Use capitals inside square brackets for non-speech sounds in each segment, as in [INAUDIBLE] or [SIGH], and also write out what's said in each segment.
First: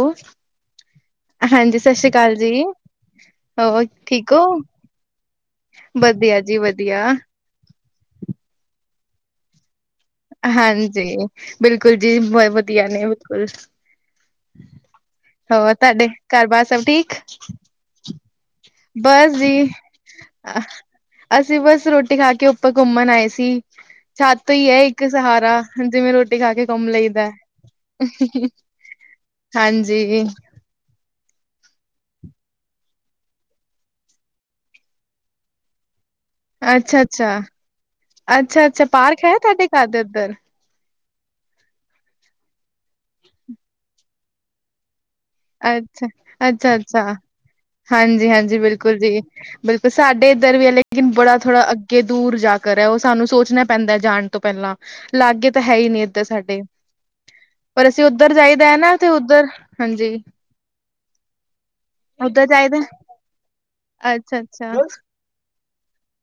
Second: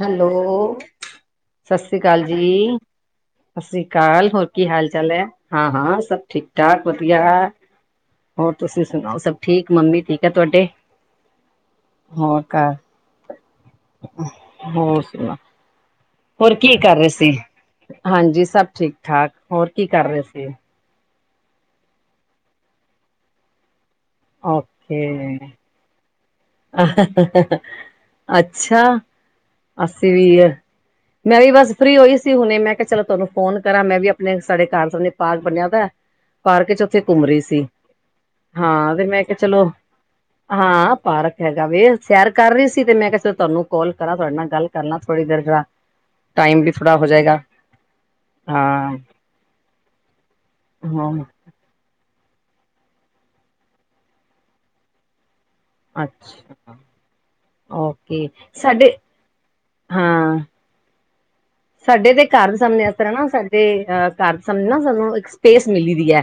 Hello, ਸਤਿ ਸ੍ਰੀ ਅਕਾਲ ਜੀ। ਸਤਿ ਸ਼੍ਰੀ ਹੋਰ ਅਕਾਲ, ਠੀਕ ਹੋ ਹੋਰ ਕੀ ਹਾਲ ਚਾਲ ਹੈ? ਹਾਂ-ਹਾਂ ਸਭ ਵਧੀਆ ਠੀਕ ਜੀ ਠਾਕ ਵਧੀਆ ਏ। ਹੋਰ ਤੁਸੀਂ ਸੁਣਾਓ? ਸਭ ਠੀਕ ਮੰਮੀ ਠੀਕ ਹੈ ਤੁਹਾਡੇ? ਹਾਂਜੀ। ਬਿਲਕੁਲ, ਜੀ ਹੋਰ ਬੋਹਤ ਘਰ ਵਧੀਆ ਨੇ, ਬਿਲਕੁਲ ਹੋਰ ਸੁਣਾ ਹੋਰ ਤੁਹਾਡੇ ਘਰ ਹੋਰ ਬਾਰ ਕੀ ਸਭ ਕਰ ਰਹੇ ਠੀਕ ਸੀ? ਹਾਂਜੀ, ਸਭ ਠੀਕ ਠਾਕ ਬਸ ਜੀ ਹੋਰ ਕੀ ਕਰ ਰਹੇ ਸੀ? ਅਸੀਂ ਬਸ ਰੋਟੀ ਖਾ ਕੇ ਉੱਪਰ ਘੁੰਮਣ ਆਏ ਸੀ। ਛੱਤ ਹੀ ਹੈ, ਇੱਕ ਓਕੇ ਸਹਾਰਾ ਜਿਵੇਂ ਰੋਟੀ ਖਾ ਕੇ ਘੁੰਮ ਲਈ ਦਾ। ਅੱਛਾ। ਹਾਂਜੀ। ਅਸੀਂ ਵੀ ਮੈਂ ਵੀ ਬਸ ਫ੍ਰਰੀ ਹੋਈ ਸੀ ਹੁਣੇ, ਮੈਂ ਕਿਹਾ ਚਲੋ ਤੁਹਾਨੂੰ ਫੋਨ ਕਰਾਂ ਮੈਂ ਵੀ ਆਪਣੇ ਸਾਡੇ ਘਰ ਸਣੇ ਪਾਰਕ ਬਨਿਆ ਦਾ। ਪਾਰਕ ਚ ਉੱਥੇ ਅੱਛਾ ਘੁੰਮ ਰਹੀ ਅੱਛਾ ਸੀ। ਅੱਛਾ ਅੱਛਾ ਹਾਂ ਮੈਂ ਪਾਰਕ ਹੈ ਕਿਹਾ ਚਲੋ ਤੁਹਾਡੇ ਘਰ ਦੇ ਉੱਧਰ ਹਾਂ, ਪਾਰਕ ਹੈਗਾ ਵੇ ਸੈਰ ਕਰ ਰਹੀ ਸੀ। ਤੇ ਮੈਂ ਕੇ ਤੁਹਾਨੂੰ ਕਾਲ ਕਰਾਂ, ਤੁਹਾਡੇ ਨਾਲ ਗੱਲ ਕਰਨਾ ਥੋੜੀ ਦੇਰ ਜਰਾ ਅੱਛਾ, ਟਾਈਮ ਵੀ ਅੱਛਾ-ਅੱਛਾ। ਥੋੜਾ ਹੋ ਜਾਏਗਾ ਹਾਂਜੀ-ਹਾਂਜੀ, ਹਾਂ ਬਿਲਕੁਲ ਜੀ ਬਿਲਕੁਲ ਸਾਡੇ ਇੱਧਰ ਵੀ ਹੈ। ਲੇਕਿਨ ਹਾਂ ਬੜਾ ਥੋੜ੍ਹਾ ਅੱਗੇ ਦੂਰ ਜਾ ਕਰ ਏ, ਓਹ ਸਾਨੂੰ ਸੋਚਣਾ ਪੈਂਦਾ ਜਾਣ ਤੋਂ ਪਹਿਲਾਂ ਲਾਗੇ ਤਾਂ ਹੈ, ਹੀ ਨਹੀਂ ਇੱਧਰ ਅੱਛਾ ਸਾਡੇ ਪਰ ਅਸੀਂ ਓਕੇ ਉੱਧਰ ਜਾਈਦਾ ਹੈ। ਸਾਡੇ ਨਾ ਤੇ ਉਧਰ ਹਾਂਜੀ। [UNINTELLIGIBLE] ਸਾਡੇ ਦੇ ਉੱਧਰ ਘਰ ਦੇ ਜਾਈਦਾ ਸਾਹਮਣੇ ਏਸ ਤਰ੍ਹਾਂ ਨਾ ਸਾਡੇ ਅਹ ਘਰ ਸਾਹਮਣੇ ਅੱਛਾ-ਅੱਛਾ, ਨਾ ਸਾਨੂੰ ਇੱਕ ਸਪੇਸ ਮਿਲੀ ਰਈ ਹੈ।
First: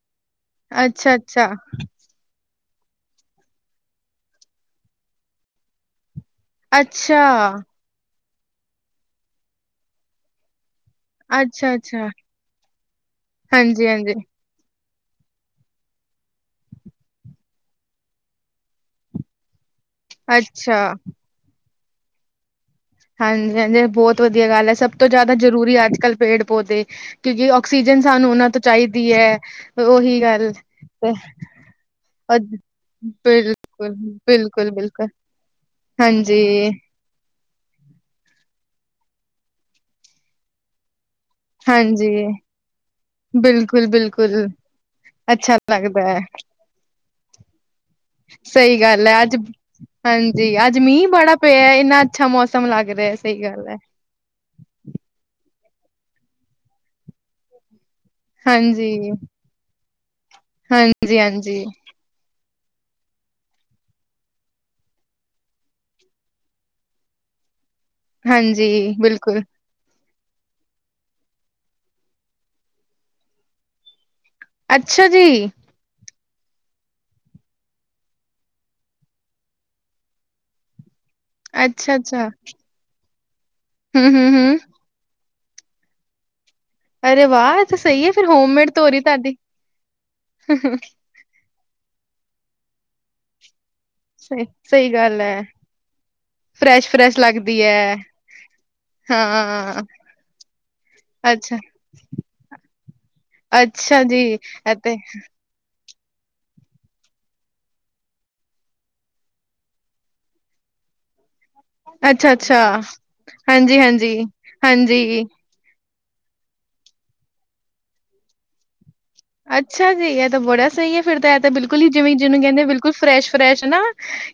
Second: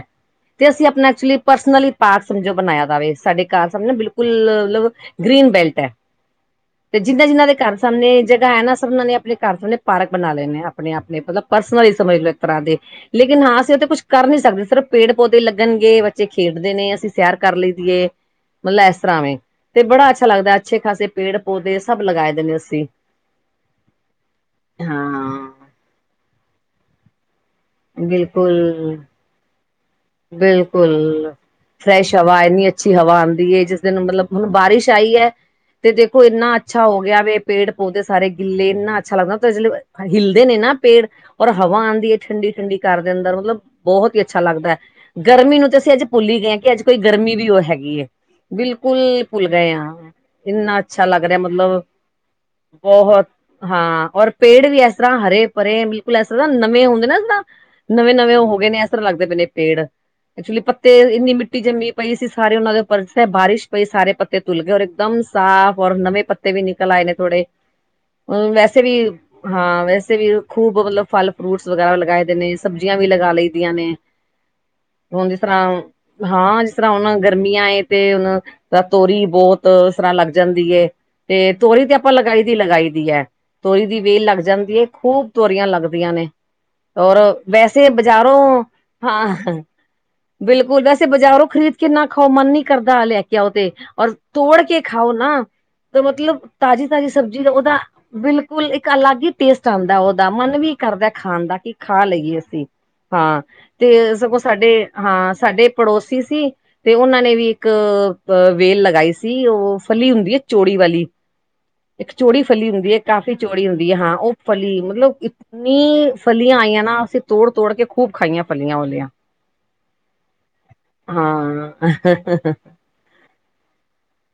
ਤੇ ਅਸੀਂ ਆਪਣਾ ਐਕਚੁਲੀ ਅੱਛਾ-ਅੱਛਾ, ਪਰਸਨਲ ਪਾਰਕ, ਸਮਝੋ ਬਣਾਇਆ ਦਾ ਵੇ, ਸਾਡੇ ਘਰ ਸਾਮਣੇ ਬਿਲਕੁਲ ਮਤਲਬ ਗ੍ਰਰੀਨ ਬੈਲਟ ਹੈ। ਤੇ ਅੱਛਾ। ਜਿੰਨਾ-ਜਿਨਾਂ ਦੇ ਘਰ ਸਾਹਮਣੇ ਜਗ੍ਹਾ ਹੈ ਨਾ, ਸਬਣਾ ਨੇ ਆਪਣੇ ਘਰ ਸਾਹਮਣੇ ਪਾਰਕ ਬਣਾ ਲੈਣੇ, ਆਪਣੇ ਆਪ ਨੇ ਮਤਲਬ ਪਰਸਨਲਲੀ ਅੱਛਾ-ਅੱਛਾ, ਸਮਝ ਲੋਓ ਇੱਕ ਤਰ੍ਹਾਂ ਦੇ ਲੇਕਿਨ ਹਾਂ, ਅਸੀਂ ਉਹ ਤੇ ਕੁਛ ਹਾਂਜੀ-ਹਾਂਜੀ, ਕਰ ਨੀ ਸਕਦੇ। ਸਿਰਫ ਪੇੜ ਪੌਦੇ ਲੱਗਣਗੇ, ਬੱਚੇ ਖੇਡਦੇ ਨੇ, ਅਸੀਂ ਸੈਰ ਕਰ ਲਈ ਦੀਏ ਮਤਲਬ ਇਸ ਤਰ੍ਹਾਂ ਵ ਤੇ ਬੜਾ ਅੱਛਾ ਲੱਗਦਾ, ਅੱਛੇ ਖਾਸੇ ਪੇੜ ਪੌਦੇ ਸਭ ਲਗਾਏ ਦੇਦੇ ਅਸੀਂ। ਹਾਂਜੀ-ਹਾਂਜੀ, ਬਹੁਤ ਵਧੀਆ ਗੱਲ ਹੈ। ਸਭ ਤੋਂ ਜ਼ਿਆਦਾ ਜ਼ਰੂਰੀ ਹਾਂ ਅੱਜ ਕੱਲ੍ਹ ਪੇੜ ਪੌਦੇ। ਕਿਉਂਕਿ, ਆਕਸੀਜਨ ਸਾਨੂੰ ਉਹਨਾਂ ਤੋਂ ਬਿਲਕੁਲ ਚਾਹੀਦੀ ਹੈ। ਉਹੀ ਗੱਲ ਬਿਲਕੁਲ। ਤੇ ਫਰੈਸ਼, ਅ ਹਵਾ ਇੰਨੀ ਅੱਛੀ ਹਵਾ ਆਉਂਦੀ ਹੈ। ਜਿਸ ਬਿਲਕੁਲ, ਦਿਨ ਮਤਲਬ ਹੁਣ ਬਿਲਕੁਲ, ਬਾਰਿਸ਼ ਬਿਲਕੁਲ ਆਈ ਹੈ। ਤੇ ਦੇਖੋ ਹਾਂਜੀ, ਇੰਨਾ ਅੱਛਾ ਹੋ ਗਿਆ। ਵ ਪੇੜ ਪੌਦੇ ਸਾਰੇ ਗਿੱਲੇ। ਇੰਨਾ ਅੱਛਾ ਲੱਗਦਾ ਜਿਵੇਂ ਹਿਲਦੇ ਨੇ ਨਾ ਪੇੜ। ਔਰ ਹਵਾ ਹਾਂਜੀ। ਆਉਂਦੀ ਹੈ। ਠੰਡੀ -ਠੰਡੀ ਘਰ ਦੇ ਅੰਦਰ ਮਤਲਬ ਬਿਲਕੁਲ, ਬਹੁਤ ਹੀ ਬਿਲਕੁਲ ਅੱਛਾ ਲੱਗਦਾ ਹੈ। ਅੱਛਾ ਗਰਮੀ ਨੂੰ ਤੇ ਅਸੀਂ ਅੱਜ ਲੱਗਦਾ ਹੈ, ਭੁੱਲ ਹੀ ਗਏ ਹਾਂ। ਕਿ ਅੱਜ ਕੋਈ ਗਰਮੀ ਵੀ ਉਹ ਹੈਗੀ ਏ। ਸਹੀ ਗੱਲ ਹੈ। ਅੱਜ ਹਾਂਜੀ। ਇੰਨਾ ਅੱਜ ਅੱਛਾ ਮੀਂਹ ਲੱਗ ਬੜਾ ਰਿਹਾ ਪਿਆ ਮਤਲਬ ਇੰਨਾ ਅੱਛਾ ਮੌਸਮ ਸਮ ਲੱਗ ਰਿਹਾ ਬਹੁਤ ਸਹੀ ਗੱਲ। ਹੈ। ਹਾਂ। ਔਰ ਪੇੜ ਵੀ ਇਸ ਤਰ੍ਹਾਂ ਹਰੇ ਪਰੇ ਬਿਲਕੁਲ ਇਸ ਤਰ੍ਹਾਂ ਨਵੇਂ ਹੁੰਦੇ ਨਾਦਾ ਇਸ ਤਰ੍ਹਾਂ ਨਵੇਂ -ਨਵੇਂ। ਉਹ ਹੋ ਗਏ ਨੇ। ਇਸ ਹਾਂਜੀ, ਤਰ੍ਹਾਂ ਲੱਗਦੇ ਪਏ ਨੇ ਪੇੜ। ਐਕਚੁਲੀ ਪੱਤੇ ਹਾਂਜੀ, ਇੰਨੀ ਮਿੱਟੀ ਹਾਂਜੀ, ਜੰਮੀ ਪਈ ਸੀ। ਸਾਰੇ ਉਹਨਾਂ ਦੇ ਉੱਪਰੇ ਬਾਰਿਸ਼ ਪਈ। ਸਾਰੇ ਪੱਤੇ ਧੁਲ ਗਏ ਔਰ ਇਕਦਮ ਸਾਫ਼। ਔਰ ਨਵੇਂ ਪੱਤੇ ਪੱਤੇ ਵੀ ਨਿਕਲ ਆਏ ਨੇ ਥੋੜੇ। ਵੈਸੇ ਵੀ ਹਾਂਜੀ ਬਿਲਕੁਲ ਹਾਂ। ਵੈਸੇ ਇਥੇ ਵੀ ਖੂਬ ਮਤਲਬ ਫਲ ਫਰੂਟਸ ਵਗੈਰਾ ਲਗਾਏ ਦੇ ਨੇ। ਸਬਜ਼ੀਆਂ ਵੀ ਲਗਾ ਲਈ ਦੀਆਂ ਨੇ। ਅੱਛਾ ਜੀ। ਹੁਣ ਜਿਸ ਤਰ੍ਹਾਂ। ਹਾਂ। ਜਿਸ ਤਰ੍ਹਾਂ ਹੁਣ ਗਰਮੀਆਂ ਏ ਤੇ ਹੁਣ ਤਾਂ ਤੋਰੀ ਬਹੁਤ ਇਸ ਤਰ੍ਹਾਂ ਲੱਗ ਜਾਂਦੀ ਏ। ਤੇ ਤੋਰੀ ਤੇ ਅੱਛਾ, ਆਪਾਂ ਅੱਛਾ ਲਗਾਈ ਦੀ ਲਗਾਈ ਦੀ ਏ। ਤੋਰੀ ਦੀ ਹੂੰ, ਵੇਲ ਹੂੰ, ਲੱਗ ਹੂੰ ਜਾਂਦੀ ਹੈ ਖੂਬ ਤੋਰੀਆਂ ਲੱਗਦੀਆਂ ਨੇ। ਔਰ ਅਰੇ ਵਾਹ! ਤੇ ਵੈਸੇ ਸਹੀ ਹੈ ਫਿਰ ਬਜ਼ਾਰੋਂ ਹੋਮਮੇਡ ਤੋਰੀ ਤੁਹਾਡੀ। ਹਾਂ। ਬਿਲਕੁਲ। ਵੈਸੇ ਬਾਜ਼ਾਰੋਂ ਖਰੀਦ ਕੇ ਇੰਨਾ ਖਾਓ ਮਨ ਨੀ ਕਰਦਾ ਲੈ ਕੇ ਆਓ ਤੇ ਔਰ ਸਹੀ, ਤੋੜ ਕੇ ਸਹੀ ਖਾਓ ਗੱਲ ਨਾ। ਹੈ ਮਤਲਬ ਤਾਜ਼ੀ ਫਰੈਸ਼, -ਤਾਜ਼ੀ ਫਰੈਸ਼ ਸਬਜ਼ੀ ਦਾ। ਲੱਗਦੀ ਉਹਦਾ ਹੈ ਬਿਲਕੁਲ ਇੱਕ ਅਲੱਗ ਹੀ ਟੇਸਟ ਹਾਂ। ਆਉਂਦਾ ਉਹਦਾ। ਮਨ ਵੀ ਕਰਦਾ ਖਾਣ ਦਾ ਅੱਛਾ, ਕਿ ਖਾ ਲਈਏ ਅਸੀਂ। ਹਾਂ ਤੇ ਅੱਛਾ ਜੀ ਸਗੋਂ ਸਾਡੇ ਅਤੇ ਹਾਂ। ਸਾਡੇ ਪੜੋਸੀ ਸੀ। ਤੇ ਉਹਨਾਂ ਨੇ ਵੀ ਇੱਕ ਵੇਲ ਲਗਾਈ ਸੀ। ਉਹ ਫਲੀ ਹੁੰਦੀ ਹੈ ਚੌੜੀ ਵਾਲੀ। ਇੱਕ ਅੱਛਾ, ਚੌੜੀ ਅੱਛਾ ਫਲੀ ਹੁੰਦੀ ਹੈ। ਕਾਫ਼ੀ ਚੌੜੀ ਹੁੰਦੀ ਹੈ। ਹਾਂ ਉਹ ਫਲੀ ਮਤਲਬ ਨੀ ਫਲੀਆਂ ਆਈਆਂ ਨਾ। ਅਸੀਂ ਤੋੜ- ਤੋੜ ਕੇ ਖੂਬ ਖਾਈਆਂ। ਫਲੀਆਂ ਵਲੀਆਂ। ਅੱਛਾ ਜੀ। ਇਹ ਤਾਂ ਬੜਾ ਸਹੀ ਹੈ। ਫਿਰ ਤਾਂ ਇਹ ਤਾਂ ਬਿਲਕੁਲ ਹੀ ਜਿਵੇਂ ਹਾਂ ਜਿਨੂੰ ਕਹਿੰਦੇ ਬਿਲਕੁਲ ਬਿਲਕੁਲ ਫਰੈਸ਼- ਫਰੈਸ਼ ਨਾ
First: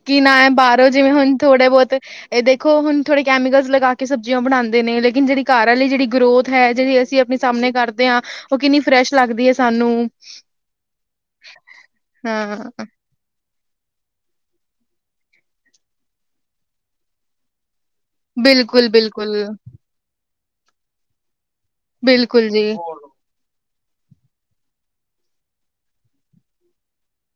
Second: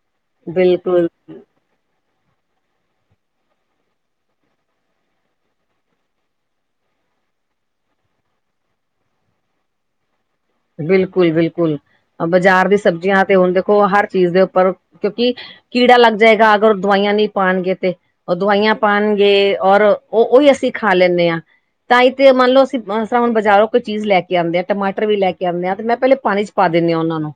ਕਿ ਨਾ ਹੈ ਬਾਹਰੋਂ ਬਿਲਕੁਲ, ਜਿਵੇਂ ਹੁਣ ਥੋੜੇ ਬਹੁਤ। ਇਹ ਦੇਖ ਹੁ ਥੋੜੇ ਕੈਮੀਕਲਸ ਲਗਾ ਕੇ ਸਬੀਆਂ ਬਣਾਉਦੇ ਨੇ। ਲੇਕਿਨ ਜਿਹੜੀ ਘਰ ਵਾਲੀ ਜਿਹੜੀ ਗਰੋਥ ਹੈ। ਜਿਹੜੀ ਅਸੀਂ ਆਪਣੀ ਸਾਹਮਣੇ ਕਰਦੇ ਹਾਂ। ਉਹ ਕਿੰਨੀ ਫਰੈਸ਼ ਲੱਗਦੀ ਹੈ। ਸਾਨੂੰ ਬਿਲਕੁਲ -ਬਿਲਕੁਲ ਬਾਜ਼ਾਰ ਦੀ ਹਾਂ, ਸਬਜ਼ੀਆਂ ਤੇ ਹੁਣ ਦੇਖੋ। ਹਰ ਚੀਜ਼ ਦੇ ਉੱਪਰ ਕਿਉਂਕਿ ਕੀੜਾ ਲੱਗ ਜਾਏਗਾ। ਅਗਰ ਉਹ ਦਵਾਈਆਂ ਨਹੀਂ ਪਾਉਣਗੇ ਤੇ ਉਹ ਦਵਾਈਆਂ ਬਿਲਕੁਲ, ਪਾਉਣਗੇ। ਬਿਲਕੁਲ, ਔਰ ਉਹ ਉਹੀ ਅਸੀਂ ਖਾ ਲੈਂਦੇ ਹਾਂ। ਤਾਂ ਇ ਤੇ ਬਿਲਕੁਲ ਮੰਨ ਲਓ ਜੀ। ਅਸੀਂ ਤਾਂ ਹੁਣ ਬਾਜ਼ਾਰੋਂ ਕੋਈ ਚੀਜ਼ ਲੈ ਕੇ ਆਉਦੇ ਆ ਟਮਾਟਰ ਵੀ ਲੈ ਕੇ ਆਉਦੇ ਆ ਤੇ ਮੈਂ ਪਹਿਲੇ ਪਾਣੀ ਚ ਪਾ ਦਿੰਦੀ ਹਾਂ ਉਹਨਾਂ ਨੂੰ।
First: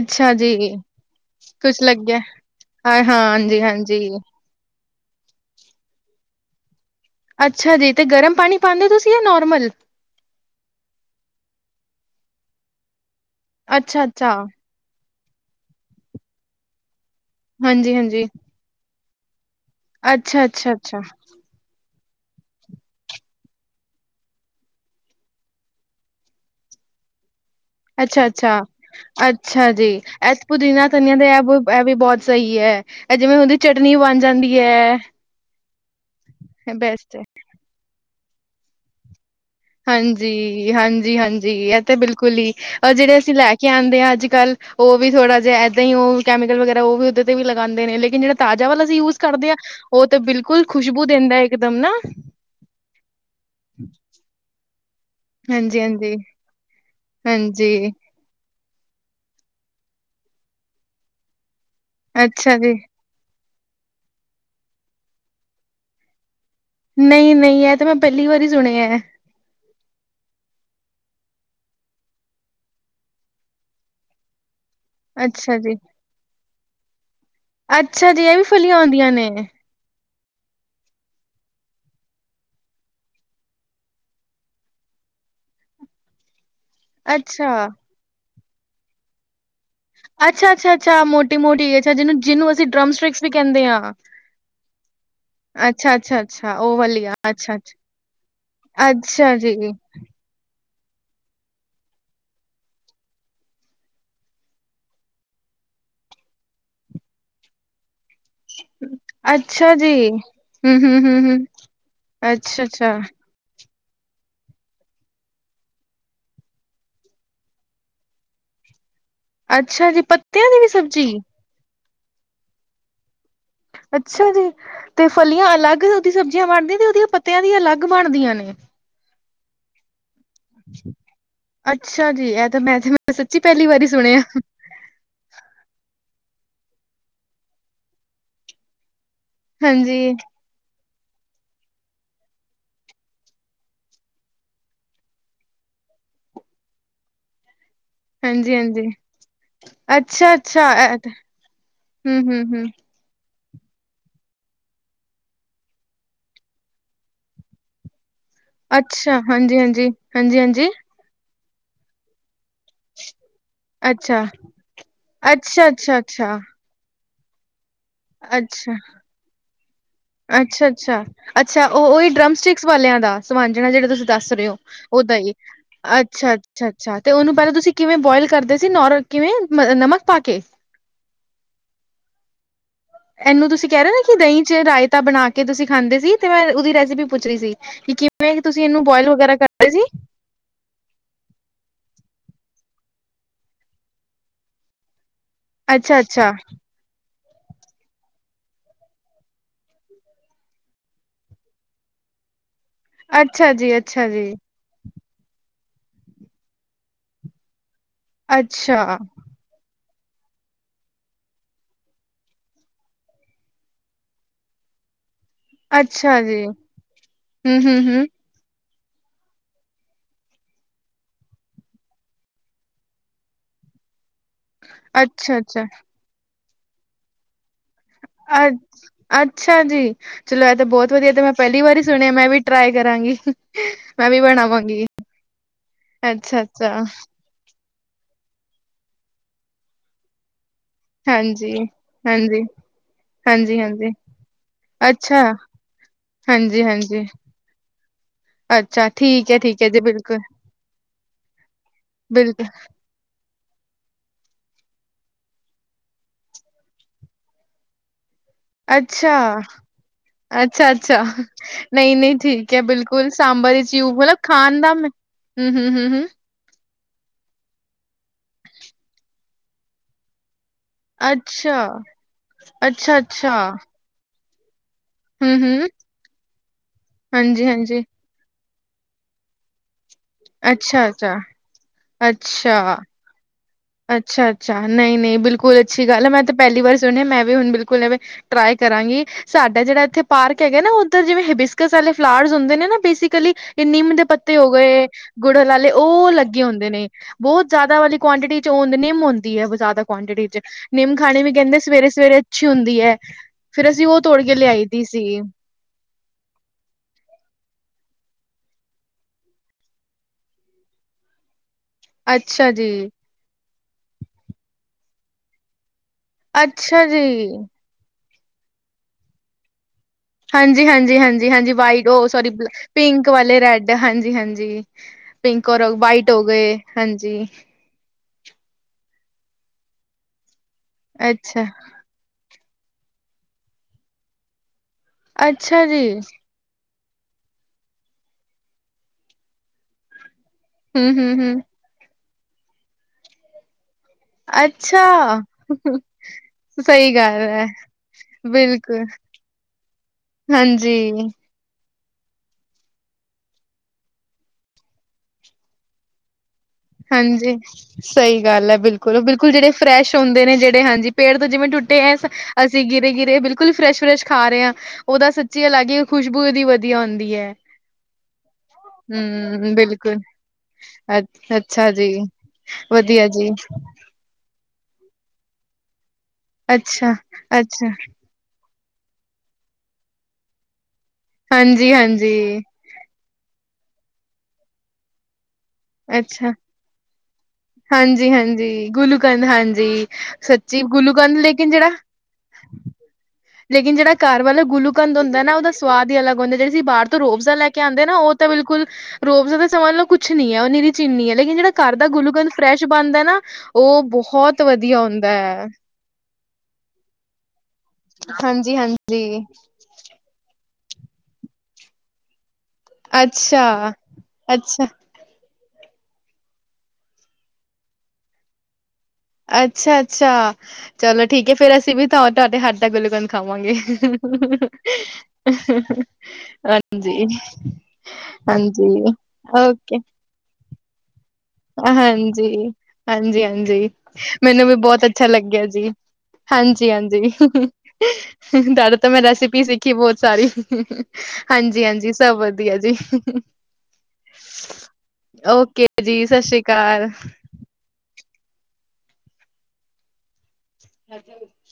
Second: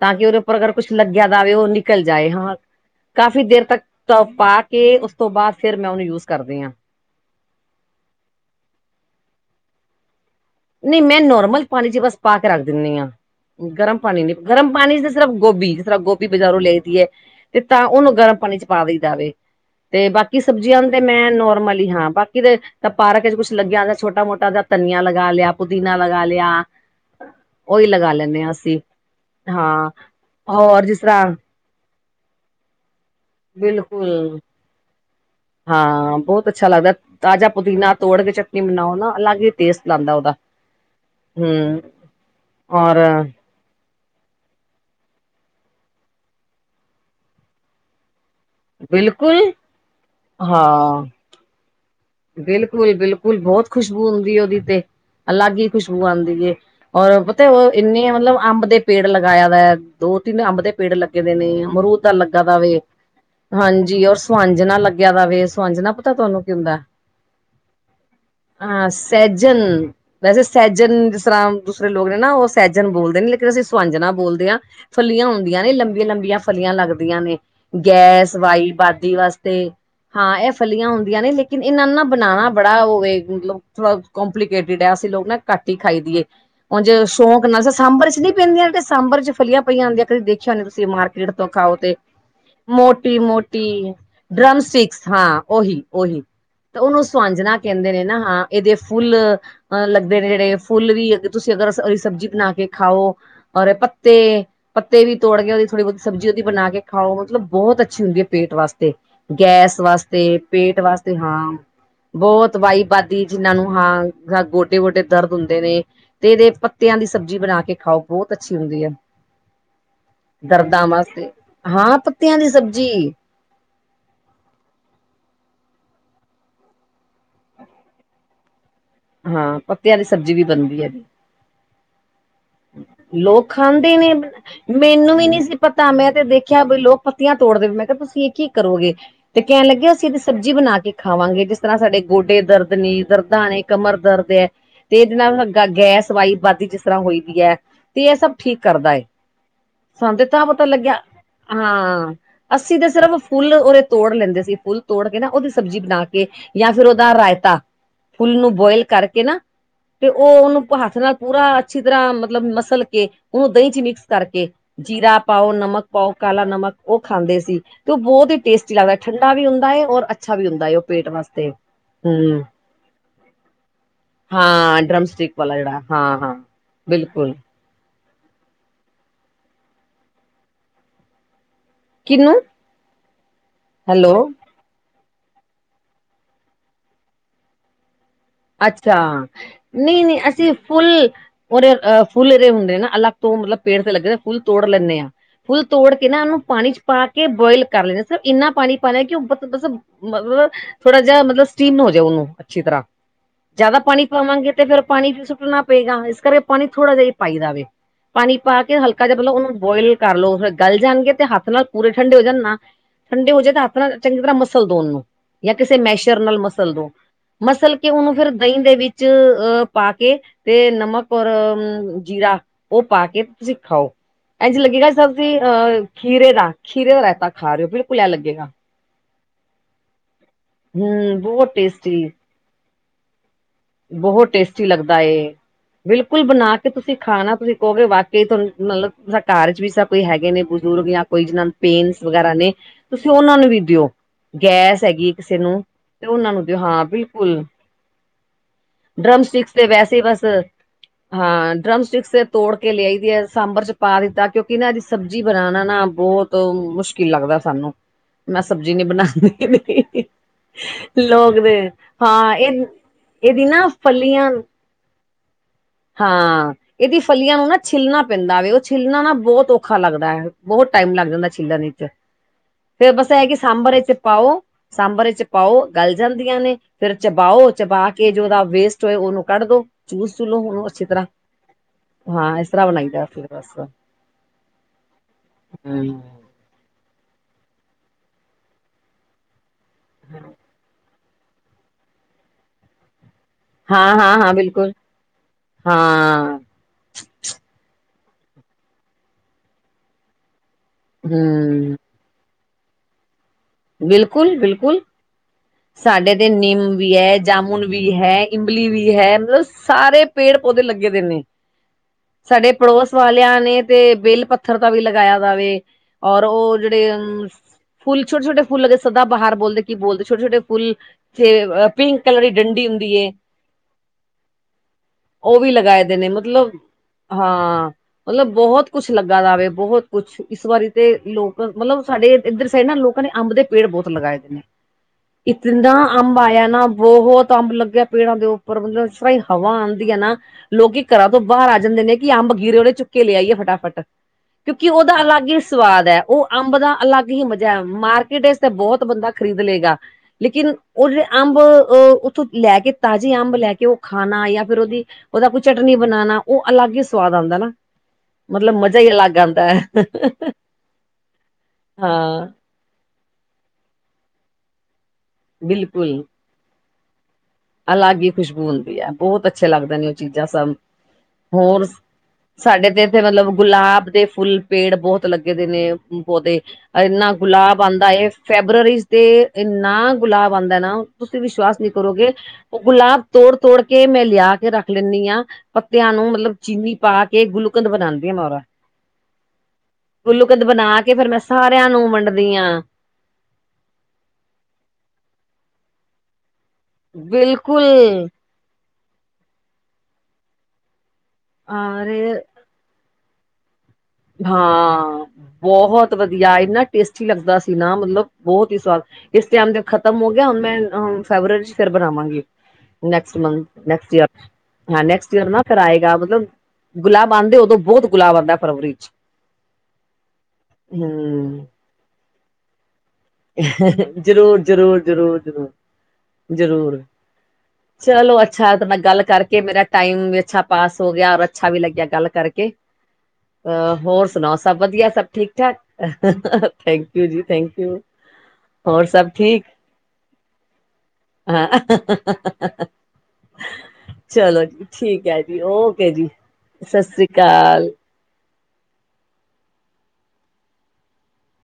ਤਾਂ ਕਿ ਉਹਦੇ ਜੀ, ਉੱਪਰ ਅਗਰ ਕੁਛ ਲੱਗਿਆ ਦਾਵੇ। ਉਹ ਕੁਛ ਨਿਕਲ ਲੱਗਿਆ ਜਾਏ ਹਾਂ। ਅ ਹਾਂ ਕਾਫ਼ੀ ਜੀ, ਦੇਰ ਹਾਂ ਤੱਕ ਜੀ। ਪਾ ਕੇ। ਉਸ ਤੋਂ ਬਾਅਦ ਫਿਰ ਮੈਂ ਉਹਨੂੰ ਯੂਜ ਕਰਦੀ ਹਾਂ। ਅੱਛਾ ਜੀ। ਤੇ ਗਰਮ ਪਾਣੀ ਪਾਉਂਦੇ ਹੋ ਤੁਸੀਂ। ਜਾਂ ਨੋਰਮਲ ਨਹੀਂ। ਮੈਂ ਨੋਰਮਲ ਪਾਣੀ ਚ ਬਸ ਪਾ ਕੇ ਰੱਖ ਦਿੰਦੀ ਹਾਂ। ਗਰਮ ਪਾਣੀ ਅੱਛਾ-ਅੱਛਾ, ਨੀ। ਗਰਮ ਪਾਣੀ ਚ ਸਿਰਫ ਗੋਭੀ ਜ ਤ ਗੋਭੀ ਬਜ਼ਾਰੋਂ ਲਿਆਦੀ ਹੈ। ਤੇ ਤਾਂ ਹਾਂਜੀ, ਉਹਨੂੰ ਹਾਂਜੀ। ਗਰਮ ਪਾਣੀ ਚ ਪਾ ਵੀ ਜਾਵੇ। ਤੇ ਬਾਕੀ ਅੱਛਾ, ਅੱਛਾ, ਸਬਜ਼ੀਆਂ ਨੂੰ ਅੱਛਾ, ਤੇ ਮੈਂ ਨੋਰਮਲ ਹਾਂ। ਬਾਕੀ ਦੇ ਤਾਂ ਪਾਰਕ ਚ ਕੁਛ ਲਗਿਆ ਛੋਟਾ ਮੋਟਾ ਜ ਧਨੀਆਂ ਲੱਗਾ। ਲਗਾ ਲਿਆ। ਪੁਦੀਨਾ ਲਗਾ ਲਿਆ। ਉਹੀ ਲਗਾ ਅੱਛਾ ਲੈਂਦੇ ਹਾਂ -ਅੱਛਾ। ਅਸੀਂ ਅੱਛਾ ਹਾਂ। ਜੀ। ਐਸ ਹੋਰ ਪੁਦੀਨਾ ਜਿਸ ਧਨੀਆ ਤਰ੍ਹਾਂ ਦੇ ਐਬ ਇਹ ਵੀ ਬਹੁਤ ਸਹੀ ਹੈ। ਇਹ ਜਿਵੇਂ ਹੁੰਦੀ ਚਟਨੀ ਬਣ ਬਿਲਕੁਲ ਜਾਂਦੀ ਹੈ। ਹਾਂ। ਬਹੁਤ ਅੱਛਾ ਲੱਗਦਾ। ਤਾਜ਼ਾ ਪੁਦੀਨਾ ਤੋੜ ਕੇ ਚਟਨੀ ਬਣਾਓ ਨਾ। ਅਲੱਗ ਹੀ ਟੇਸਟ ਲਾਂਦਾ ਹਾਂਜੀ ਉਹਦਾ -ਹਾਂਜੀ -ਹਾਂਜੀ। ਹੂੰ ਇਹ ਤੇ ਬਿਲਕੁਲ ਹੀ ਉਹ ਔਰ ਜਿਹੜੇ ਅਸੀਂ ਲੈ ਕੇ ਕ ਆਂਦੇ ਆ ਅੱਜ -ਕੱਲ। ਉਹ ਵੀ ਥੋੜਾ ਜਿਹਾ ਏਦਾਂ ਹੀ ਉਹ ਕੈਮੀਕਲ ਵਗੈਰਾ। ਉਹ ਵੀ ਉਹਦੇ ਤੇ ਵੀ ਲਗਾਉਂਦੇ ਨੇ। ਲੇਕਿਨ ਜਿਹੜਾ ਤਾਜ਼ਾ ਵਾਲਾ ਅਸੀਂ ਯੂਜ ਬਿਲਕੁਲ ਕਰਦੇ ਹਾਂ। ਉਹ ਤਾਂ ਬਿਲਕੁਲ ਖੁਸ਼ਬੂ ਦਿੰਦਾ ਇੱਕ ਦਮ ਨਾ ਬਿਲਕੁਲ -ਬਿਲਕੁਲ। ਬਹੁਤ ਖੁਸ਼ਬੂ ਹੁੰਦੀ ਏ ਉਹਦੀ ਤੇ ਅਲੱਗ ਹੀ ਖੁਸ਼ਬੂ ਹਾਂਜੀ-ਹਾਂਜੀ, ਹਾਂਜੀ, ਆਉਂਦੀ ਏ, ਔਰ ਪਤਾ ਉਹ ਹਾਂਜੀ। ਇੰਨੇ ਮਤਲਬ ਅੰਬ ਦੇ ਪੇੜ ਲਗਾਇਆ ਵਾ, ਦੋ ਤਿੰਨ ਅੰਬ, ਦੇ ਪੇੜ ਲੱਗੇ ਦੇ ਨੇ ਅਮਰੂਦ, ਦਾ ਲੱਗਾ ਅੱਛਾ ਦਾ ਜੀ। ਵ ਹਾਂਜੀ, ਔਰ ਸਵਾਂਜਣਾ ਲੱਗਿਆ, ਦਾ ਵੇ ਸਵਜਣਾ ਪਤਾ ਤੁਹਾਨੂੰ ਕਿ ਹੰਦਾ? ਨਹੀਂ-ਨਹੀਂ। ਤੇ ਮੈਂ ਪਹਿਲੀ ਵਾਰੀ ਸੁਣਿਆ, ਆਹ, ਹੈ। ਸੈਜਨ ਵੈਸੇ, ਸੈਜਨ ਜਿਸ ਤਰ੍ਹਾਂ ਦੂਸਰੇ ਲੋਕ ਨੇ ਨਾ ਉਹ ਸੈਜਨ ਬੋਲਦੇ ਨੇ ਲੇਕਿਨ, ਅਸੀਂ ਸਵੰਜਣਾ ਬੋਲਦੇ ਹਾਂ। ਫੱਲੀਆਂ ਅੱਛਾ ਹੁੰਦੀਆਂ ਨੇ, ਜੀ, ਲੰਬੀਆਂ-ਲੰਬੀਆਂ ਫਲੀਆਂ ਲੱਗਦੀਆਂ ਨੇ। ਅੱਛਾ ਜੀ ਗੈਸ ਇਹ ਵੀ ਫਲੀਆਂ ਹੁੰਦੀਆਂ ਵਈਬਾਦੀ ਨੇ। ਵਾਸਤੇ ਹਾਂ। ਇਹ ਫਲੀਆਂ ਹੁੰਦੀਆਂ ਨੇ ਲੇਕਿਨ ਇਹਨਾਂ ਨੂੰ ਨਾ ਬਣਾਉਣਾ ਬੜਾ ਉਹਵੇ ਮਤਲਬ ਥੋੜਾ ਕੰਪਲੀਕੇਟਿਡ ਏ। ਅਸੀਂ ਲੋਕ ਨਾ ਘੱਟ ਹੀ ਖਾਈ ਦੀਏ। ਉਝ ਸ਼ੌਂਕ ਅੱਛਾ, ਨਾਲ ਸਾਂਬਰ ਚ ਨੀ ਪੈਂਂਦੀਆਂ, ਤੇ ਸਾਂਬਰ ਚ ਫਲੀਆਂ ਪਈਆਂ ਹੁੰਦੀਆਂ, ਕਦੀ ਦੇਖਿਆ ਹੋਣੀਆਂ ਤੁਸੀਂ ਅੱਛਾ-ਅੱਛਾ-ਅੱਛਾ ਮੋਟੀ-ਮੋਟੀ ਅੱਛਾ ਮਾਰਕੀਟ ਮੋਟੀ ਤੋਂ ਖਾਓ ਮੋਟੀ ਅੱਛਾ ਤੇ ਜਿਹਨੂੰ ਜਿਹਨੂੰ ਅਸੀਂ ਡਰਮ ਸਟਿਕਸ ਵੀ ਕਹਿੰਦੇ ਆ। ਮੋਟੀ-ਮੋਟੀ ਡਰਮ ਸਿਕਸ ਹਾਂ, ਉ ਓਹੀ-ਓਹੀ ਅੱਛਾ-ਅੱਛਾ-ਅੱਛਾ ਉਹ ਤਾਂ ਉਹਨੂੰ ਵਾਲੀ ਆ ਸਵਾਂਜਣਾ ਅੱਛਾ-ਅੱਛਾ, ਕਹਿੰਦੇ ਨੇ ਨਾ ਹਾਂ। ਇਹਦੇ ਅੱਛਾ ਫੁੱਲ ਅੱਛਾ ਜੀ, ਅਹ ਲੱਗਦੇ ਨੇ ਜਿਹੜੇ ਫੁੱਲ ਦੀ ਆ, ਤੁਸੀਂ ਅਗਰ ਏਦੀ ਸਬਜ਼ੀ ਬਣਾ ਕੇ ਖਾਓ। ਔਰ, ਪੱਤੇ ਪੱਤੇ ਵੀ ਤੋੜ ਕੇ ਉਹਦੀ ਥੋੜੀ ਬਹੁਤੀ ਸਬਜ਼ੀ ਉਹਦੀ ਬਣਾ ਕੇ ਖਾਓ ਮਤਲਬ ਬਹੁਤ ਅੱਛੀ ਹੁੰਦੀ ਹੈ। ਪੇਟ, ਵਾਸਤੇ ਅੱਛਾ ਗੈਸ, ਜੀ। ਵਾਸਤੇ ਪੇਟ ਵਾਸਤੇ ਹੂੰ-ਹੂੰ-ਹੂੰ-ਹੂੰ, ਹਾਂ। ਬਹੁਤ ਅੱਛਾ-ਅੱਛਾ, ਅੱਛਾ ਵਾਈਬਾਦੀ ਜਿਹਨਾਂ ਨੂੰ ਹਾਂ। ਗੋਡੇ-ਗੋਡੇ ਦਰਦ ਹੁੰਦੇ ਨੇ। ਤੇ ਇਹਦੇ ਪੱਤਿਆਂ ਦੀ ਸਬਜ਼ੀ ਬਣਾ ਕੇ ਖਾਓ। ਬਹੁਤ ਅੱਛੀ ਹੁੰਦੀ ਏ। ਅੱਛਾ, ਅੱਛਾ ਜੀ ਪੱਤਿਆਂ ਦੀ ਵੀ ਦਰਦਾਂ ਸਬਜ਼ੀ? ਵਾਸਤੇ, ਹਾਂ ਪੱਤਿਆਂ ਦੀ ਸਬਜ਼ੀ ਅੱਛਾ ਜੀ, ਤੇ ਫਲੀਆਂ ਅਲੱਗ ਉਹਦੀ ਸਬਜ਼ੀਆਂ ਬਣਦੀਆਂ ਤੇ ਉਹਦੀਆਂ ਪੱਤਿਆਂ ਦੀ ਅਲੱਗ ਬਣਦੀਆਂ ਨੇ। ਹਾਂ, ਪੱਤਿਆ ਦੀ ਸਬਜ਼ੀ ਵੀ ਬਣਦੀ ਹੈ ਜੀ। ਅੱਛਾ ਜੀ, ਇਹ ਤਾਂ ਮੈਂ ਤੇ ਮੈਂ ਸੱਚੀ ਲੋਕ ਪਹਿਲੀ ਵਾਰੀ ਖਾਂਦੇ ਨੇ ਸੁਣਿਆ। ਮੈਨੂੰ ਵੀ ਨਹੀਂ? ਸੀ ਪਤਾ ਮੈਂ ਤੇ ਦੇਖਿਆ, ਵੀ ਲੋਕ ਪੱਤੀਆਂ ਤੋੜਦੇ ਮੈਂ ਕਿਹਾ, ਤੁਸੀਂ ਇਹ ਕੀ ਕਰੋਗੇ। ਤੇ ਕਹਿਣ ਲੱਗੇ, ਅਸੀਂ ਹਾਂਜੀ, ਏਦੀ ਸਬਜੀ ਸਬਜੀ ਬਣਾ ਕੇ ਖਾਵਾਂਗੇ, ਜਿਸ ਤਰ੍ਹਾਂ ਸਾਡੇ ਗੋਡੇ ਦਰਦ ਨੇ ਦਰਦਾਂ ਨੇ ਕਮਰ ਦਰਦ ਏ। ਤੇ ਇਹਦੇ ਨਾਲ ਗ ਗੈਸ, ਵਈ ਵੱਦੀ ਜਿਸ ਤਰ੍ਹਾਂ ਹੋਈ ਵੀ ਹੈ, ਤੇ ਇਹ ਸਭ ਠੀਕ ਹਾਂਜੀ-ਹਾਂਜੀ। ਕਰਦਾ ਹੈ। ਸਾਨੂੰ ਤੇ ਤਾਂ ਪਤਾ ਅੱਛਾ-ਅੱਛਾ ਲੱਗਿਆ ਐ ਤੇ ਹਾਂ। ਹੂੰ-ਹੂੰ-ਹੂੰ, ਅੱਸੀ ਤੇ ਸਿਰਫ ਫੁੱਲ ਉਹਰੇ ਤੋੜ ਲੈਂਦੇ ਸੀ। ਫੁੱਲ ਤੋੜ ਕੇ ਨਾ ਉਹਦੀ ਸਬਜ਼ੀ ਬਣਾ ਕੇ ਜਾਂ ਫਿਰ ਉਹਦਾ ਰਾਇਤਾ ਫੁੱਲ ਨੂੰ ਬੋਇਲ ਅੱਛਾ ਕਰਕੇ ਨਾ, ਹਾਂਜੀ-ਹਾਂਜੀ, ਤੇ ਉਹ ਉਹਨੂੰ ਹਾਂਜੀ-ਹਾਂਜੀ, ਹੱਥ ਨਾਲ ਪੂਰਾ ਅੱਛੀ ਤਰ੍ਹਾਂ ਮਤਲਬ ਮਸਲ ਕੇ ਉਹਨੂੰ ਦਹੀਂ ਚ ਮਿਕਸ ਅੱਛਾ। ਕਰਕੇ ਜੀਰਾ, ਪਾਓ ਨਮਕ, ਪਾਓ ਅੱਛਾ-ਅੱਛਾ-ਅੱਛਾ, ਕਾਲਾ, ਨਮਕ ਉਹ ਖਾਂਦੇ ਸੀ। ਤੇ ਉਹ ਬਹੁਤ ਹੀ ਟੇਸਟੀ ਲਗਦਾ ਠੰਡਾ ਵੀ ਹੁੰਦਾ ਹੈ, ਔਰ ਵੀ ਹੁੰਦਾ ਅੱਛਾ, ਹੈ ਉਹ ਪੇਟ ਵਾਸਤੇ ਅੱਛਾ-ਅੱਛਾ, ਉਹ ਉਹਹੀ ਡਰਮ ਹਮ ਸਟਿਕਸ ਵਾਲਿਆਂ ਦਾ ਸਮਾਂਜਣਾ ਜਿਹੜਾ ਤੁਸੀਂ ਦੱਸ ਰਹੇ ਹੋ। ਉਹਦਾ ਹੀ [INAUDIBLE] ਹਾਂ-ਹਾਂ। ਅੱਛਾ-ਅੱਛਾ, ਤੇ ਉਹਨੂੰ ਪਹਿਲਾਂ ਤੁਸੀਂ ਕਿਵੇਂ ਬੋਇਲ ਕਰਦੇ ਸੀ, ਨਰ ਕਿਵੇਂ ਨਮਕ ਪਾ ਕੇ? ਕੀਨੂੰ? ਇਹਨੂੰ ਤੁਸੀਂ ਕਹਿ ਰਹੇ ਹੋ ਨਾ, ਕਿ ਦਹੀਂ ਚ ਰਾਇਤਾ ਬਣਾ ਕੇ ਤੁਸੀਂ ਖਾਂਦੇ ਸੀ, ਤੇ ਮੈਂ ਉਹਦੀ ਰੈਸਿਪੀ ਪੁੱਛ ਰਹੀ ਸੀ, ਕਿ ਕਿਵੇਂ ਤੁਸੀਂ ਇਹਨੂੰ ਅੱਛਾ, ਬੋਇਲ ਵਗੈਰਾ ਕਰਦੇ ਸੀ? ਨਹੀਂ-ਨਹੀਂ ਅਸੀਂ ਫੁੱਲ ਉਹਦੇ ਫੁੱਲ ਹੁੰਦੇ ਆ ਨਾ, ਅਲੱਗ ਤੋਂ ਮਤਲਬ ਪੇੜ ਤੇ ਲੱਗੇ ਫੁੱਲ ਤੋੜ ਲੈਂਦੇ ਆ। ਫੁੱਲ ਤੋੜ ਕੇ ਨਾ ਅੱਛਾ-ਅੱਛਾ, ਉਹਨੂੰ ਪਾਣੀ ਚ ਪਾ ਕੇ ਬੋਇਲ ਕਰ ਲੈਂਦੇ, ਸਿਰ ਇੰਨਾ ਪਾਣੀ ਪਾ ਲਣਾ, ਕਿ ਉਹ ਮਲਬ ਮਤਲਬ ਥੋੜਾ ਜਿਹਾ ਮਤਲਬ ਸਟੀਮ ਨਾ ਹੋ ਜਾਓ। ਓਨੂੰ ਅਛੀ ਤਰ੍ਹਾਂ ਅੱਛਾ ਅੱਛਾ ਜੀ, ਜ਼ਿਆਦਾ ਪਾਣੀ ਅੱਛਾ ਜੀ। ਪਾਵਾਂਗੇ, ਤੇ ਫੇਰ ਪਾਣੀ ਵੀ ਸੁੱਟਣਾ ਪਏਗਾ, ਇਸ ਕਰਕੇ ਪਾਣੀ ਥੋੜ੍ਹਾ ਜਿਹਾ ਪਾਈ ਦਾ ਵੇ। ਪਾਣੀ ਪਾ ਕੇ ਅੱਛਾ, ਹਲਕਾ ਜਿਹਾ ਮਤਲਬ ਉਹਨੂੰ ਬੋਇਲ ਕਰ ਲੋਓ, ਫਿਰ ਗਲ ਜਾਣਗੇ ਤੇ ਹੱਥ ਨਾਲ ਪੂਰੇ ਠੰਡੇ ਹੋ ਜਾਣ ਨਾ। ਠੰਡੇ ਹੋ ਜਾਏ ਤਾਂ ਆਪਣਾ ਚੰਗੀ ਤਰ੍ਹਾਂ ਮਸਲ ਦੋ ਉਹਨੂੰ ਜਾਂ ਕਿਸੇ ਮੈਸ਼ਰ ਅੱਛਾ ਨਾਲ ਜੀ, ਮਸਲ ਦੋ। ਹੂੰ, ਮਸਲ ਹੂੰ, ਕੇ ਹੂੰ, ਉਹਨੂੰ ਫਿਰ ਦਹੀਂ ਦੇ ਵਿੱਚ ਅਹ ਪਾ ਕੇ ਤੇ ਨਮਕ ਔਰ ਜੀਰਾ ਉਹ ਪਾ ਕੇ ਤੁਸੀਂ ਖਾਓ। ਇਜੀ ਲੱਗੇਗਾ ਤੂੰਸੀ ਅੱਛਾ-ਅੱਛਾ, ਅਹ ਖੀਰੇ -ਖੀਰੇ ਦਾ ਰਾਇਤਾ ਖਾ ਰਹੇ ਹੋ ਬਿਲਕੂਲ। ਅੱ' ਅੱਛਾ ਜੀ। ਚਲੋ ਇਹ ਤਾਂ ਬਹੁਤ ਵਧੀਆ ਹਮ ਤੇ ਮੈਂ ਬਹੁਤ ਪਹਿਲੀ ਵਾਰੀ ਟੇਸਟੀ ਸੁਣਿਆ ਮੈਂ ਵੀ ਟਰਾਈ ਕਰਾਂਗੀ। ਮੈਂ ਵੀ ਬਹੁਤ ਟੇਸਟੀ ਬਣਾਵਾਂਗੀ। ਲੱਗਦਾ ਏ, ਬਿਲਕੁਲ ਬਣਾ ਕੇ ਅੱਛਾ-ਅੱਛਾ, ਤੁਸੀਂ ਖਾਣਾ ਤੁਸੀਂ ਕਹੋਗੇ ਵਾਕਈ ਤੁਹਾਨੂੰ ਮਤਲਬ ਘਰ ਚ' ਵੀ ਕੋਈ ਹੈਗੇ ਨੇ। ਬਜ਼ੁਰਗ ਜਾਂ ਕੋਈ ਜਿ ਹਾਂਜੀ, ਪੇਨ ਵਗੈਰਾ ਹਾਂਜੀ, ਨੇ ਤੁਸੀਂ ਉਹਨਾਂ ਨੂੰ ਵੀ ਦਿਓ। ਹਾਂਜੀ-ਹਾਂਜੀ, ਗੈਸ ਹੈਗੀ ਅੱਛਾ, ਕਿਸੇ ਨੂੰ, ਤੇ ਉਹਨਾਂ ਨੂੰ ਤੇ ਹਾਂ ਹਾਂਜੀ-ਹਾਂਜੀ, ਬਿਲਕੁਲ। ਅੱਛਾ ਡਰਮ ਠੀਕ ਐ, ਸਟਿਕਸ ਠੀਕ ਤੇ ਐ ਜੀ ਵੈਸੇ ਹੀ ਬਿਲਕੁਲ, ਬਸ ਹਾਂ, ਡਰਮ ਸਟਿਕ ਤੇ ਬਿਲਕੁਲ, ਤੋੜ ਕੇ ਲਿਆ ਹੀ ਦੀ। ਸਾਂਬਰ ਚ' ਪਾ ਦਿੱਤਾ ਕਿਉਂਕਿ ਇਹਨਾਂ ਦੀ ਸਬਜ਼ੀ ਬਣਾਉਣਾ ਨਾ ਬਹੁਤ ਮੁਸ਼ਕਿਲ ਲੱਗਦਾ ਸਾਨੂੰ। ਮੈਂ ਸਬਜ਼ੀ ਨੀ ਅੱਛਾ। ਬਣਾਦੀ। ਅੱਛਾ-ਅੱਛਾ, ਲੋਕ ਦੇ ਨਈ-ਨਈ ਹਾਂ ਠੀਕ ਐ ਇਹ ਬਿਲਕੁਲ ਇਹਦੀ ਸਾਂਬਰ ਨਾ ਵਿੱਚ ਯੂ ਮਤਲਬ ਫਲੀਆਂ। ਖਾਣ ਦਾ ਮੈਂ ਹੂੰ, ਹੂੰ, ਹੂੰ, ਹੂੰ, ਹਾਂ। ਇਹਦੀ ਫਲੀਆਂ ਨੂੰ ਨਾ ਛਿੱਲਣਾ ਪੈਂਦਾਵੇ, ਉਹ ਛਿੱਲਣਾ ਨਾ ਬਹੁਤ ਔਖਾ ਲੱਗਦਾ ਹੈ ਬਹੁਤ। ਟਾਈਮ ਲੱਗ ਜਾਂਦਾ ਅੱਛਾ, ਛਿੱਲਣ ਚ'। ਫੇਰ ਬਸ ਇਹ ਅੱਛਾ-ਅੱਛਾ, ਕਿ ਸਾਂਬਰ ਵਿੱਚ ਪਾਓ। ਸਾਂਬਰੇ ਚ' ਹੂੰ, ਪਾਓ ਹੂੰ, ਗਲ ਜਾਂਦੀਆਂ ਨੇ, ਫਿਰ ਚਬਾਓ ਹਾਂਜੀ-ਹਾਂਜੀ, ਚਬਾ ਕੇ ਕਿ ਜੋ ਉਹਦਾ ਵੇਸਟ ਹੋਏ ਉਹਨੂੰ ਕੱਢ ਦੋ। ਚੂਸ ਚੂਲੋ ਹੁਣ ਅੱਛੀ ਤਰ੍ਹਾਂ ਅੱਛਾ-ਅੱਛਾ, ਅੱਛਾ। ਅੱਛਾ ਹਾਂ, ਇਸ ਤਰ੍ਹਾਂ ਅੱਛਾ, ਬਣਾਈਦਾ ਫਿਰ ਬਸ। ਅੱਛਾ-ਅੱਛਾ, ਨਹੀਂ-ਨਹੀਂ, ਬਿਲਕੁਲ ਅੱਛੀ ਗੱਲ ਹੈ ਮੈਂ ਤੇ ਪਹਿਲੀ ਵਾਰ ਸੁਣਿਆ ਮੈਂ ਵੀ ਹੁਣ ਬਿਲਕੁਲ ਟਰਾਈ ਕਰਾਂਗੀ, ਸਾਡਾ ਜਿਹੜਾ ਇੱਥੇ ਪਾਰਕ ਹੈਗਾ ਨਾ। ਜਿਵੇਂ ਹਬਿਸਕਸ ਵਾਲੇ ਫਲਾਵਰਸ ਹੁੰਦੇ ਨੇ ਨਾ ਬੇਸਿਕਲੀ ਕਿ ਨਿੰਮ ਹਾਂ ਦੇ ਹਾਂ ਹਾਂ ਪੱਤੇ ਹੋ ਬਿਲਕੁਲ ਗਏ, ਗੁੜਲ ਵਾਲੇ ਉਹ ਹਾਂ ਲੱਗੇ ਹੁੰਦੇ ਨੇ, ਬਹੁਤ ਜ਼ਿਆਦਾ ਵਾਲੀ ਕੁਆਂਟਿਟੀ ਨਿੰਮ ਆੁੰਦੀ ਹੈ ਜ਼ਿਆਦਾ ਕੁਆਂਟਿਟੀ ਚ' ਨਿੰਮ ਖਾਣੇ ਵੀ ਕਹਿੰਦੇ ਹਮ ਸਵੇਰੇ-ਸਵੇਰੇ ਅੱਛੀ ਹੁੰਦੀ ਹੈ, ਫੇਰ ਅਸੀਂ ਉਹ ਤੋੜ ਕੇ ਬਿਲਕੁਲ ਲਿਆਈ ਬਿਲਕੁਲ ਦੀ ਸੀ। ਸਾਡੇ ਤੇ ਨਿੰਮ ਵੀ ਹੈ, ਜਾਮੁਨ ਵੀ ਹੈ, ਇਮਲੀ ਵੀ ਹੈ ਮਤਲਬ ਸਾਰੇ ਪੇੜ ਪੌਦੇ ਲੱਗੇ ਦੇ ਨੇ। ਅੱਛਾ ਸਾਡੇ ਜੀ, ਪੜੋਸ ਵਾਲਿਆਂ ਨੇ ਤੇ ਬੇਲ ਪੱਥਰ ਦਾ ਵੀ ਲਗਾਇਆ ਦਾਵੇ। ਔਰ ਉਹ ਅੱਛਾ ਜਿਹੜੇ ਜੀ। ਅਮ ਫੁੱਲ ਛੋਟੇ-ਛੋਟੇ ਫੁੱਲਗੇ ਸਦਾ ਬਾਹਰ ਬੋਲਦੇ ਕੀ ਬੋਲਦੇ ਛੋਟੇ-ਛੋਟੇ ਹਾਂਜੀ-ਹਾਂਜੀ, ਫੁੱਲਥੇ ਹਾਂਜੀ-ਹਾਂਜੀ ਵਾਈਟ ਪਿੰਕ ਉਹ ਕਲਰ ਦੀ ਸੋਰੀ ਡੰਡੀ ਹੁੰਦੀ ਪਿੰਕ ਵਾਲੇ ਰੈਡ ਹਾਂਜੀ-ਹਾਂਜੀ। ਉਹ ਪਿੰਕ ਵੀ ਔਰ ਲਗਾਏ ਦੇ ਨੇ। ਵਾਈਟ ਹੋ ਮਤਲਬ ਗਏ ਹਾਂਜੀ ਹਾਂ। ਮਤਲਬ ਬਹੁਤ ਕੁਛ ਲੱਗਾ ਜਾਵੇ ਬਹੁਤ ਕੁਛ ਇਸ ਵਾਰੀ ਤੇ ਲੋਕ ਅੱਛਾ ਮਤਲਬ ਸਾਡੇ ਇੱਧਰ ਸ ਨਾ ਲੋਕਾਂ ਨੇ ਅੰਬ ਦੇ ਪੇੜ ਬਹੁਤ ਲਗਾਏ ਦੇ ਨੇ, ਅੱਛਾ ਇਤਨਾ ਜੀ ਅੰਬ ਆਇਆ ਨਾ। ਬਹੁਤ ਅੰਬ ਲੱਗਿਆ ਪੇੜਾਂ ਦੇ ਉੱਪਰ ਮਤਲਬ ਹੀ ਹਵਾ ਆਉਂਦੀ ਹੈ ਨਾ ਲੋਕੀ ਹੂੰ ਘਰਾਂ ਹੂੰ ਤੋਂ ਹੂੰ ਬਾਹਰ ਆ। ਜਾਂਦੇ ਨੇ ਕਿ ਅੰਬ ਗੀਰ ਉਹਨੇ ਚੁੱਕ ਕੇ ਲਿਆਈਏ ਫਟਾਫਟ। ਕਿਉਂਕਿ ਅੱਛਾ ਉਹਦਾ ਅਲੱਗ ਹੀ ਸਵਾਦ ਹੈ ਉਹ ਅੰਬ ਦਾ ਸਹੀ ਅਲੱਗ ਗੱਲ ਹੀ ਮਜ਼ਾ ਹੈ ਮਾਰ ਬਹੁਤ ਬਿਲਕੁਲ ਬੰਦਾ ਖਰੀਦ ਲਏਗਾ। ਲੇਕਿਨ ਉਹ ਜ ਹਾਂਜੀ ਅੰਬ ਅਹ ਉੱਥੋਂ ਲੈ ਕੇ ਤਾਜ਼ੇ ਅੰਬ ਲੈ ਕੇ ਉਹ ਖਾਣਾ ਜਾਂ ਫਿਰ ਉਹਦੀ ਉਹਦਾ ਕੋਈ ਚਟਨੀ ਬਣਾਉਣਾ। ਉਹ ਅਲੱਗ ਹੀ ਸਵਾਦ ਹਾਂਜੀ। ਆਉਂਦਾ ਨਾ ਸਹੀ ਗੱਲ ਮਤਲਬ ਹੈ ਮਜ਼ਾ ਹੀ ਅਲੱਗ ਬਿਲਕੁਲ-ਬਿਲਕੁਲ ਆਉਂਦਾ ਜਿਹੜੇ ਹੈ ਫਰੈਸ਼ ਹੁੰਦੇ ਨੇ ਜਿਹੜੇ ਹਾਂਜੀ। ਪੇੜ ਤੋਂ ਜਿਵੇਂ ਟੁੱਟੇ ਹੈ ਅਸੀਂ ਹਾਂ ਅਸੀਂ ਗਿਰੇ- ਗਿਰੇ ਬਿਲਕੁਲ ਫਰੈਸ਼-ਫਰੈਸ਼ ਖਾ ਰਹੇ ਹਾਂ, ਉਹਦਾ ਸੱਚੀ ਅਲੱਗ ਹੀ ਬਿਲਕੁਲ ਖੁਸ਼ਬੂ ਉਹਦੀ ਵਧੀਆ ਹੁੰਦੀ ਹੈ। ਅਲੱਗ ਹੀ ਖੁਸ਼ਬੂ ਹੁੰਦੀ ਹੈ ਬਹੁਤ ਅੱਛੇ ਹੂੰ ਲੱਗਦੇ ਨੇ ਉਹ ਬਿਲਕੁਲ ਚੀਜ਼ਾਂ ਸਭ ਅ ਹੋ। ਹੋਰ ਅੱਛਾ ਜੀ ਸਾਡੇ ਤੇ ਇੱਥੇ ਵਧੀਆ ਮਤਲਬ ਜੀ ਗੁਲਾਬ ਦੇ ਫੁੱਲ ਪੇੜ ਬਹੁਤ ਲੱਗੇ ਦੇ ਨੇ ਪੌਦੇ, ਅੱਛਾ ਇੰਨਾ ਗੁਲਾਬ ਅੱਛਾ ਆਂਦਾ ਐ, ਫੈਬਰਰੀ ਤੇ ਏਨਾ ਗੁਲਾਬ ਆਂਦਾ ਨਾ ਤੁਸੀਂ ਵਿਸ਼ਵਾਸ ਨਹੀਂ ਹਾਂਜੀ ਕਰੋਗੇ, ਹਾਂਜੀ ਉਹ ਗੁਲਾਬ ਤੋੜ-ਤੋੜ ਕੇ ਮੈਂ ਲਿਆ ਕੇ ਰੱਖ ਲੈਂਦੀ ਆ। ਪੱਤਿਆਂ ਨੂੰ ਅੱਛਾ ਮਤਲਬ ਚੀਨੀ ਪਾ ਕੇ ਗੁਲੂਕੰਦ ਬਣਾਦੀ ਆ ਮ ਉਦਾ ਹਾਂਜੀ-ਹਾਂਜੀ, ਗੁਲੂਕੰਦ ਹਾਂਜੀ, ਗੁੱਲੂਕੱਦ ਸੱਚੀ ਬਣਾ ਕੇ ਫੇਰ ਗੁਲੂਕੰਦ ਮੈਂ ਲੇਕਿਨ ਸਾਰਿਆਂ ਜਿਹੜਾ ਨੂੰ ਵੰਡਦੀ ਆ। ਲੇਕਿਨ ਜਿਹੜਾ ਘਰ ਵਾਲਾ ਗਲੂਕਦ ਹੁੰਦਾ ਨਾ ਉਹਦਾ ਸਵਾਦ ਈ ਅਲੱਗ ਹੁੰਦਾ, ਜਿਹੜੇ ਅਂਸੀ ਬਾਹਰ ਤੋਂ ਰੋਬਜਾਂ ਲੈ ਕੇ ਬਿਲਕੁਲ ਆਂਦੇ ਨਾ ਉਹ ਤਾਂ ਬਿਲਕੁਲ, ਰੋਬਜ਼ਾ ਦਾ ਸਮਾਂ ਲ' ਕੁਛ ਨੀ ਐ, ਉਹ ਨੇਰੀ ਚੀਨੀ ਐ, ਲੇਕਿਨ ਜਿਹੜਾ ਘਰ ਅਰੇ ਗੁਲੂਗੰਦ ਫਰੈਸ਼ ਬਣਦਾ ਨਾ ਉਹ ਬਹੁਤ ਵਧੀਆ ਹਾਂ ਹੁੰਦਾ ਐ। ਬਹੁਤ ਵਧੀਆ, ਇੰਨਾ ਟੇਸਟੀ ਲੱਗਦਾ ਸੀ ਨਾ ਮਤਲਬ ਬਹੁਤ ਈ ਸਵਾਦ ਹਾਂਜੀ-ਹਾਂਜੀ, ਇਸ ਟਾਈਮ ਦੇ, ਖ਼ਤਮ ਹੋ ਗਿਆ ਹੁਣ ਮੈਂ ਫੈਬਰੀ ਚ ਫਿਰ ਬਣਾਵਾਂਗੀ। ਨੈਕਸਟ ਮੰਥ, ਅੱਛਾ। ਨੈਕਸਟ ਈਅਰ ਅੱਛਾ, ਹਾਂ ਨੈਕਸਟ ਈਅਰ ਨਾ, ਫਿਰ ਆਏਗਾ, ਮਤਲਬ ਗੁਲਾਬ ਆਂਦਾ ਉਦੋਂ ਬਹੁਤ ਗੁਲਾਬ ਆਂਦਾ ਫਰਵਰੀ। ਚ ਅੱਛਾ, ਅੱਛਾ ਚਲੋ ਠੀਕ ਐ ਹੂੰ ਫੇਰ ਅਸੀਂ ਵੀ ਤਾਂ ਤੋਡੇ ਹੱਥ ਦਾ ਗੁਲੂਕੰਦ ਖਾਵਾਂਗੇ। ਜ਼ਰੂਰ, ਜ਼ਰੂਰ, ਜ਼ਰੂਰ, ਜ਼ਰੂਰ ਜ਼ਰੂਰ, ਹਾਂਜੀ, ਚਲੋ ਅੱਛਾ ਤੇ ਹਾਂਜੀ, ਮੈਂ ਗੱਲ ਕਰਕੇ ਮੇਰਾ ਓਕੇ। ਟਾਈਮ ਵੀ ਅੱਛਾ, ਪਾਸ ਹੋ ਗਿਆ। ਅੱਛਾ ਵੀ ਲੱਗਿਆ ਗੱਲ ਹਾਂਜੀ, ਕਰਕੇ ਹਾਂਜੀ, ਹਾਂਜੀ ਅ ਹੋਰ ਸੁਣਾਓ ਮੈਨੂੰ ਵੀ ਸਭ ਬਹੁਤ ਵਧੀਆ ਸਭ ਅੱਛਾ ਠੀਕ ਲੱਗਿਆ ਠਾਕ ਜੀ। ਹਾਂਜੀ, ਥੈਂਕ ਹਾਂਜੀ, ਯੂ ਜੀ ਥੈਂਕ ਯੂ ਹੁਹੁਹੁਹਹਹ ਤੁਹਾਡੇ ਹੋਰ ਤੋਂ ਮੈਂ ਸਭ ਰੈਸਿਪੀ ਠੀਕ ਸਿੱਖੀ ਬਹੁਤ ਸਾਰੀ,, ਹਾਂ ਹਾਂਜੀ- ਹਾਂਜੀ ਸਭ ਵਧੀਆ ਜੀ। ਚਲੋ ਜੀ ਠੀਕ ਐ ਜੀ, ਓਕੇ ਜੀ। ਸਸਿ ਸ਼ੀਕਾਲ। ਕਾਲ ਹ [UNINTELLIGIBLE]